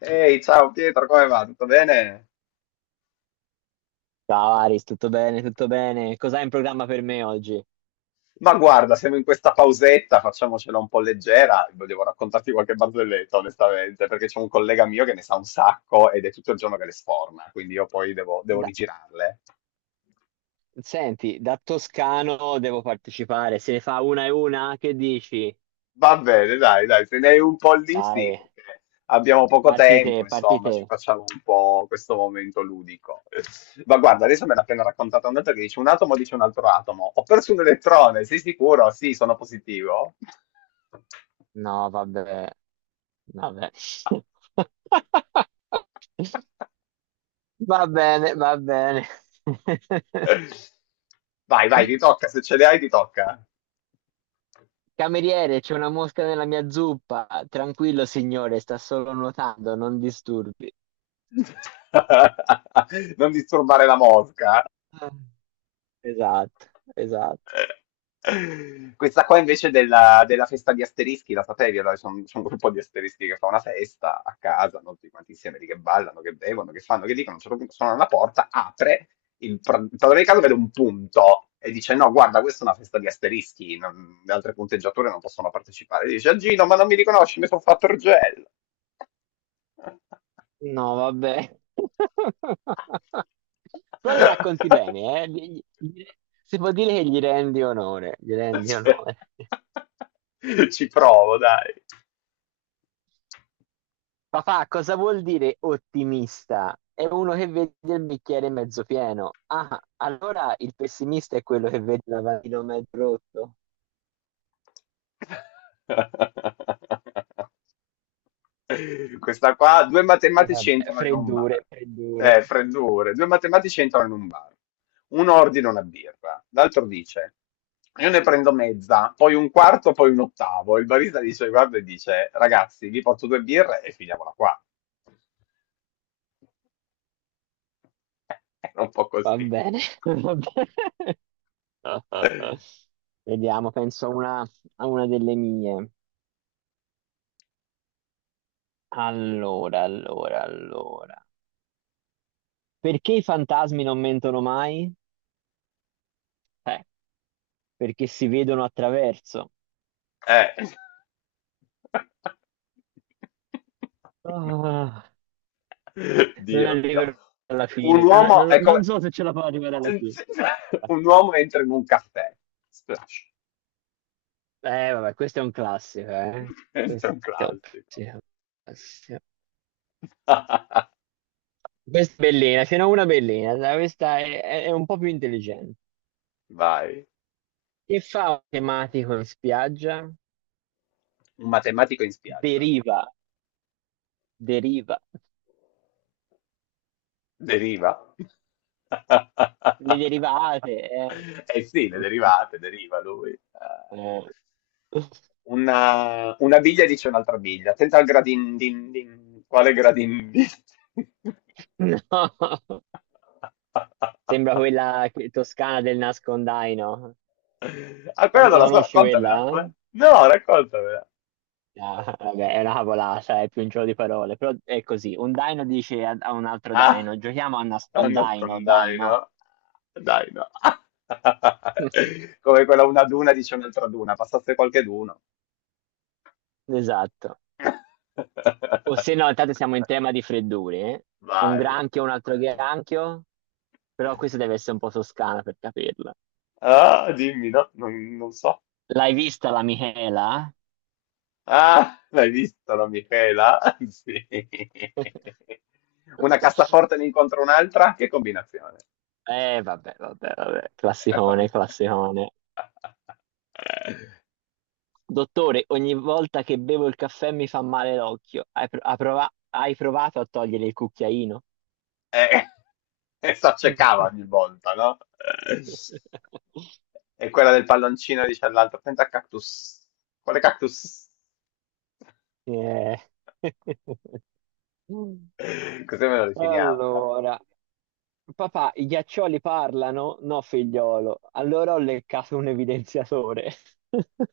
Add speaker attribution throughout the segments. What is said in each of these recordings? Speaker 1: Ehi, ciao Pietro, come va? Tutto bene?
Speaker 2: Ciao Aris, tutto bene, tutto bene. Cos'hai in programma per me oggi?
Speaker 1: Ma guarda, siamo in questa pausetta, facciamocela un po' leggera. Volevo raccontarti qualche barzelletta, onestamente, perché c'è un collega mio che ne sa un sacco ed è tutto il giorno che le sforna, quindi io poi devo
Speaker 2: Da-
Speaker 1: rigirarle.
Speaker 2: Senti, da toscano devo partecipare. Se ne fa una e una, che dici?
Speaker 1: Va bene, dai, se ne hai un po' lì, sì,
Speaker 2: Vai,
Speaker 1: perché abbiamo poco
Speaker 2: parti te,
Speaker 1: tempo,
Speaker 2: parti
Speaker 1: insomma,
Speaker 2: te.
Speaker 1: ci facciamo un po' questo momento ludico. Ma guarda, adesso me l'ha appena raccontata un'altra che dice un atomo dice un altro atomo. Ho perso un elettrone, sei sicuro? Sì, sono positivo.
Speaker 2: No, vabbè, vabbè. Va bene, va bene.
Speaker 1: Vai, ti tocca, se ce le hai ti tocca.
Speaker 2: Cameriere, c'è una mosca nella mia zuppa. Tranquillo, signore, sta solo nuotando, non disturbi.
Speaker 1: Non disturbare la mosca.
Speaker 2: Ah. Esatto, esatto.
Speaker 1: Eh, questa qua invece della festa di asterischi, la sapevi? Allora, c'è un gruppo di asterischi che fa una festa a casa, no? Tutti quanti insieme lì che ballano, che bevono, che fanno, che dicono, a un certo punto suona la porta, apre, il padrone di casa vede un punto e dice no, guarda, questa è una festa di asterischi, le altre punteggiature non possono partecipare. Dice a Gino, ma non mi riconosci, mi sono fatto il gel.
Speaker 2: No, vabbè. Però le racconti bene, eh? Si può dire che gli rendi onore, gli rendi
Speaker 1: Cioè,
Speaker 2: onore.
Speaker 1: ci provo, dai.
Speaker 2: Papà, cosa vuol dire ottimista? È uno che vede il bicchiere mezzo pieno. Ah, allora il pessimista è quello che vede il lavandino mezzo rotto.
Speaker 1: Questa qua, due
Speaker 2: E
Speaker 1: matematici
Speaker 2: vabbè,
Speaker 1: entrano in un bar.
Speaker 2: freddure, freddure.
Speaker 1: Freddure. Due matematici entrano in un bar. Uno ordina una birra, l'altro dice: io ne prendo mezza, poi un quarto, poi un ottavo. Il barista dice: guarda, e dice, ragazzi, vi porto due birre e finiamola qua. Era un po'
Speaker 2: Va
Speaker 1: così.
Speaker 2: bene, va bene. Vediamo, penso a una delle mie. Allora, allora, allora. Perché i fantasmi non mentono mai? Eh, Perché si vedono attraverso.
Speaker 1: Eh.
Speaker 2: Ah, non
Speaker 1: Dio mio.
Speaker 2: arriverò alla
Speaker 1: Un
Speaker 2: fine.
Speaker 1: uomo è
Speaker 2: Non
Speaker 1: come...
Speaker 2: so se ce la fa arrivare alla fine.
Speaker 1: Un uomo entra in un caffè. Splash.
Speaker 2: Vabbè, questo è un classico, eh.
Speaker 1: Questo è
Speaker 2: Questo
Speaker 1: un
Speaker 2: è un
Speaker 1: classico.
Speaker 2: classico. Classico. Questa è bellina, ce n'è una bellina. Dai, questa è, è un po' più intelligente.
Speaker 1: Vai.
Speaker 2: Che fa un tematico in spiaggia?
Speaker 1: Un matematico in spiaggia.
Speaker 2: Deriva, deriva.
Speaker 1: Deriva.
Speaker 2: Le derivate, eh.
Speaker 1: Eh sì, le derivate, deriva lui.
Speaker 2: Eh.
Speaker 1: Una biglia dice un'altra biglia. Attenta al gradin din din. Quale gradin din?
Speaker 2: No, sembra toscana del nascondaino.
Speaker 1: Ah,
Speaker 2: La,
Speaker 1: quella non
Speaker 2: la
Speaker 1: la so,
Speaker 2: conosci quella,
Speaker 1: raccontamela. Com'è?
Speaker 2: eh?
Speaker 1: No, raccontamela.
Speaker 2: Ah, vabbè, è una cavolata, è più un gioco di parole, però è così. Un daino dice a un altro
Speaker 1: Ah,
Speaker 2: daino, giochiamo a
Speaker 1: non
Speaker 2: nascondaino, dai
Speaker 1: nascondai,
Speaker 2: no.
Speaker 1: no? Dai, no. Come quella una duna dice un'altra duna, passasse qualche d'uno.
Speaker 2: Esatto. O se no, intanto siamo in tema di freddure, eh. Un
Speaker 1: Vai.
Speaker 2: granchio, un altro granchio, però questa deve essere un po' toscana per capirla.
Speaker 1: Ah, dimmi, no, non so.
Speaker 2: L'hai vista la Michela?
Speaker 1: Ah, l'hai visto la Michela? Sì. Una cassaforte ne incontra un'altra? Che combinazione.
Speaker 2: Vabbè, vabbè, vabbè, classicone, classicone. Dottore, ogni volta che bevo il caffè mi fa male l'occhio. Hai provato a togliere il cucchiaino?
Speaker 1: E, e s'accecava ogni volta, no? E quella del palloncino dice all'altro, senta cactus. Quale cactus?
Speaker 2: Eh.
Speaker 1: Così me lo definiamo, dai.
Speaker 2: Allora, papà, i ghiaccioli parlano? No, figliolo. Allora ho leccato un evidenziatore.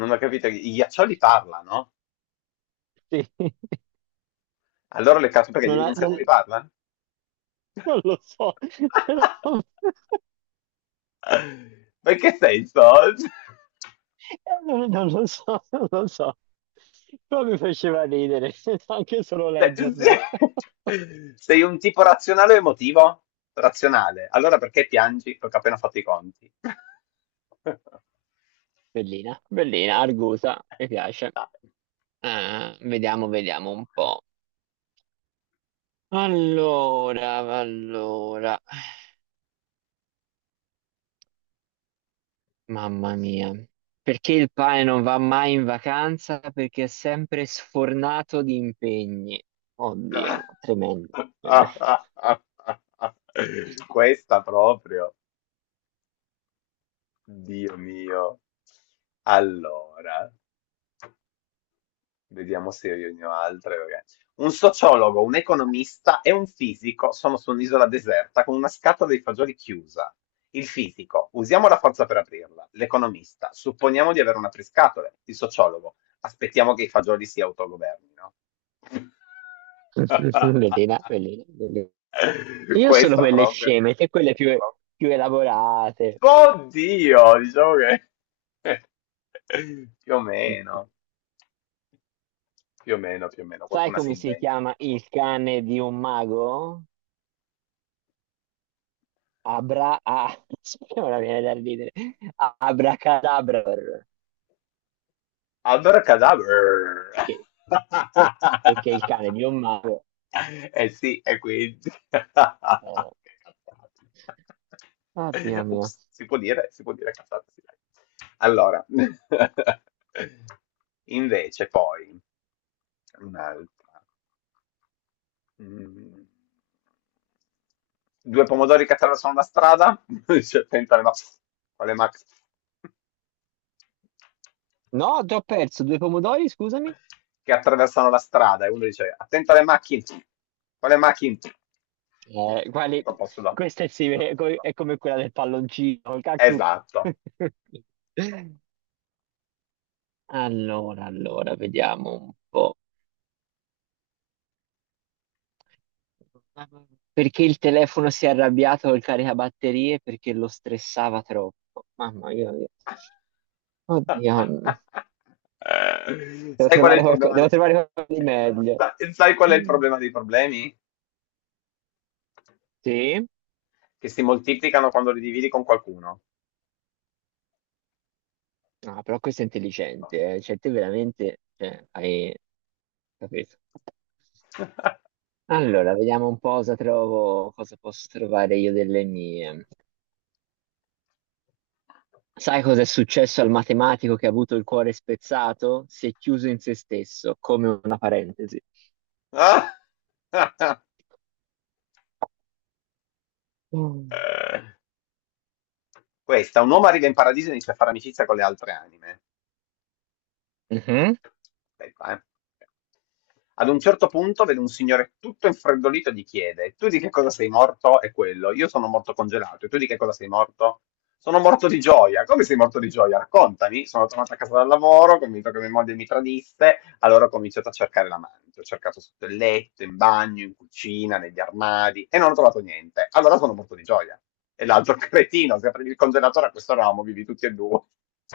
Speaker 1: Non ho capito, i ghiaccioli parlano?
Speaker 2: Sì,
Speaker 1: Allora le carte perché gli
Speaker 2: non, ha- non-
Speaker 1: evidenziatori parlano?
Speaker 2: non lo so,
Speaker 1: Ma in che senso?
Speaker 2: non lo so, non lo so, però mi faceva ridere, anche solo
Speaker 1: Cioè,
Speaker 2: leggerla.
Speaker 1: sei un tipo razionale o emotivo? Razionale. Allora perché piangi? Perché ho appena fatto i conti.
Speaker 2: Bellina, bellina, argusa, mi piace. Ah, vediamo, vediamo un po'. Allora, allora, mamma mia. Perché il pane non va mai in vacanza? Perché è sempre sfornato di impegni. Oddio, no, tremendo, tremendo.
Speaker 1: Questa proprio, Dio mio. Allora, vediamo se riunirò altre. Un sociologo, un economista e un fisico sono su un'isola deserta con una scatola di fagioli chiusa. Il fisico, usiamo la forza per aprirla. L'economista, supponiamo di avere un apriscatole. Il sociologo, aspettiamo che i fagioli si autogovernino.
Speaker 2: Bellina, bellina, bellina. Io solo
Speaker 1: Questa
Speaker 2: quelle
Speaker 1: proprio.
Speaker 2: sceme, te quelle più, più elaborate.
Speaker 1: Oddio, diciamo che più o meno. Più o meno,
Speaker 2: Sai
Speaker 1: qualcuna si
Speaker 2: come si
Speaker 1: inventa.
Speaker 2: chiama il cane di un mago? Abra... ah, ora viene da ridere. Abracadabra.
Speaker 1: Abracadabra!
Speaker 2: Perché? Perché il cane di un mago...
Speaker 1: Eh sì, e quindi... Che
Speaker 2: eh,
Speaker 1: cazzate.
Speaker 2: oddio mio.
Speaker 1: Ups, si può dire cazzate, sì, dai. Allora, invece poi, un'altra. Mhmm. Due pomodori che attraversano la strada, uno dice: "Attenta alle quale mac"
Speaker 2: No, ti ho perso due pomodori, scusami.
Speaker 1: che attraversano la strada e uno dice: "Attenta alle macchine, quale macchine?"
Speaker 2: Quali...
Speaker 1: Sempre un po' sulla
Speaker 2: questa è,
Speaker 1: su
Speaker 2: è come quella del palloncino, il cactus.
Speaker 1: esatto.
Speaker 2: Allora, allora, vediamo un po'. Perché il telefono si è arrabbiato col caricabatterie? Perché lo stressava troppo. Mamma mia. Oddio.
Speaker 1: Eh, Sai qual è il problema
Speaker 2: Devo
Speaker 1: de
Speaker 2: trovare qualcosa di meglio.
Speaker 1: sai qual è il problema dei problemi?
Speaker 2: Sì?
Speaker 1: Che si moltiplicano quando li dividi con qualcuno.
Speaker 2: Ah, però questo è intelligente, eh. Cioè, te veramente, cioè, hai capito. Allora, vediamo un po' cosa trovo, cosa posso trovare io delle mie. Sai cosa è successo al matematico che ha avuto il cuore spezzato? Si è chiuso in se stesso, come una parentesi.
Speaker 1: Ah!
Speaker 2: Mm.
Speaker 1: Questa, un uomo arriva in paradiso e inizia a fare amicizia con le altre anime.
Speaker 2: Mhm.
Speaker 1: Aspetta, eh. Ad un certo punto vede un signore tutto infreddolito e gli chiede: tu di che cosa sei morto? E quello, io sono morto congelato. E tu di che cosa sei morto? Sono morto di gioia. Come sei morto di gioia? Raccontami. Sono tornato a casa dal lavoro, convinto che mia moglie mi tradisse. Allora ho cominciato a cercare l'amante, ho cercato sotto il letto, in bagno, in cucina, negli armadi e non ho trovato niente. Allora sono morto di gioia. E l'altro cretino, se aprivi il congelatore a questo ramo, vivi tutti e due.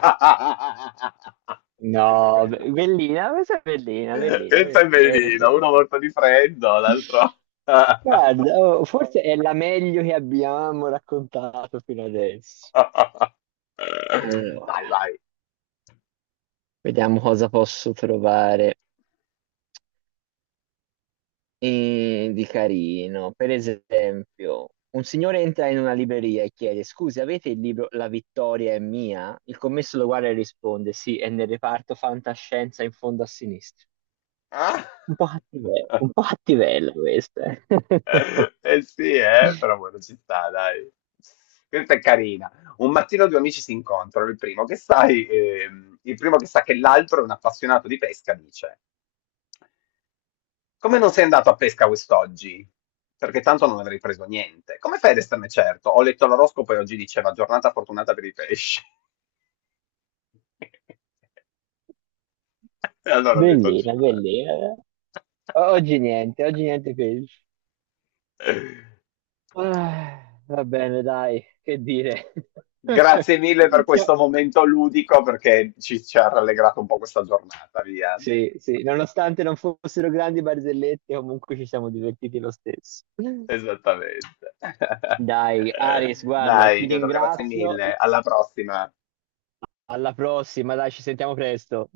Speaker 1: Questa è
Speaker 2: No,
Speaker 1: bella.
Speaker 2: bellina, questa è bellina, bellina,
Speaker 1: Questa è
Speaker 2: bellina,
Speaker 1: bellina,
Speaker 2: bellina.
Speaker 1: uno morto di freddo, l'altro...
Speaker 2: Guarda, oh, forse è la meglio che abbiamo raccontato fino adesso.
Speaker 1: Vai,
Speaker 2: Allora,
Speaker 1: vai.
Speaker 2: vediamo cosa posso trovare, di carino. Per esempio, un signore entra in una libreria e chiede: scusi, avete il libro "La vittoria è mia"? Il commesso lo guarda e risponde: sì, è nel reparto fantascienza in fondo a sinistra.
Speaker 1: Ah?
Speaker 2: Un po' un po' cattivella questa, eh.
Speaker 1: Eh sì, però buona città, dai. Questa è carina. Un mattino due amici si incontrano, il primo che sa che l'altro è un appassionato di pesca, dice, come non sei andato a pesca quest'oggi? Perché tanto non avrei preso niente. Come fai ad esserne certo? Ho letto l'oroscopo e oggi diceva giornata fortunata per i pesci. E allora ho detto, non
Speaker 2: Bellina,
Speaker 1: ci vado.
Speaker 2: bellina. Oggi niente peggio. Ah, va bene, dai, che dire.
Speaker 1: Grazie mille per
Speaker 2: Sia-
Speaker 1: questo momento ludico perché ci ha rallegrato un po' questa giornata, via.
Speaker 2: Sì, sì, nonostante non fossero grandi barzellette, comunque ci siamo divertiti lo stesso.
Speaker 1: Esattamente.
Speaker 2: Dai, Aris, guarda,
Speaker 1: Dai,
Speaker 2: ti
Speaker 1: Pietro, grazie
Speaker 2: ringrazio.
Speaker 1: mille. Alla prossima.
Speaker 2: Alla prossima, dai, ci sentiamo presto.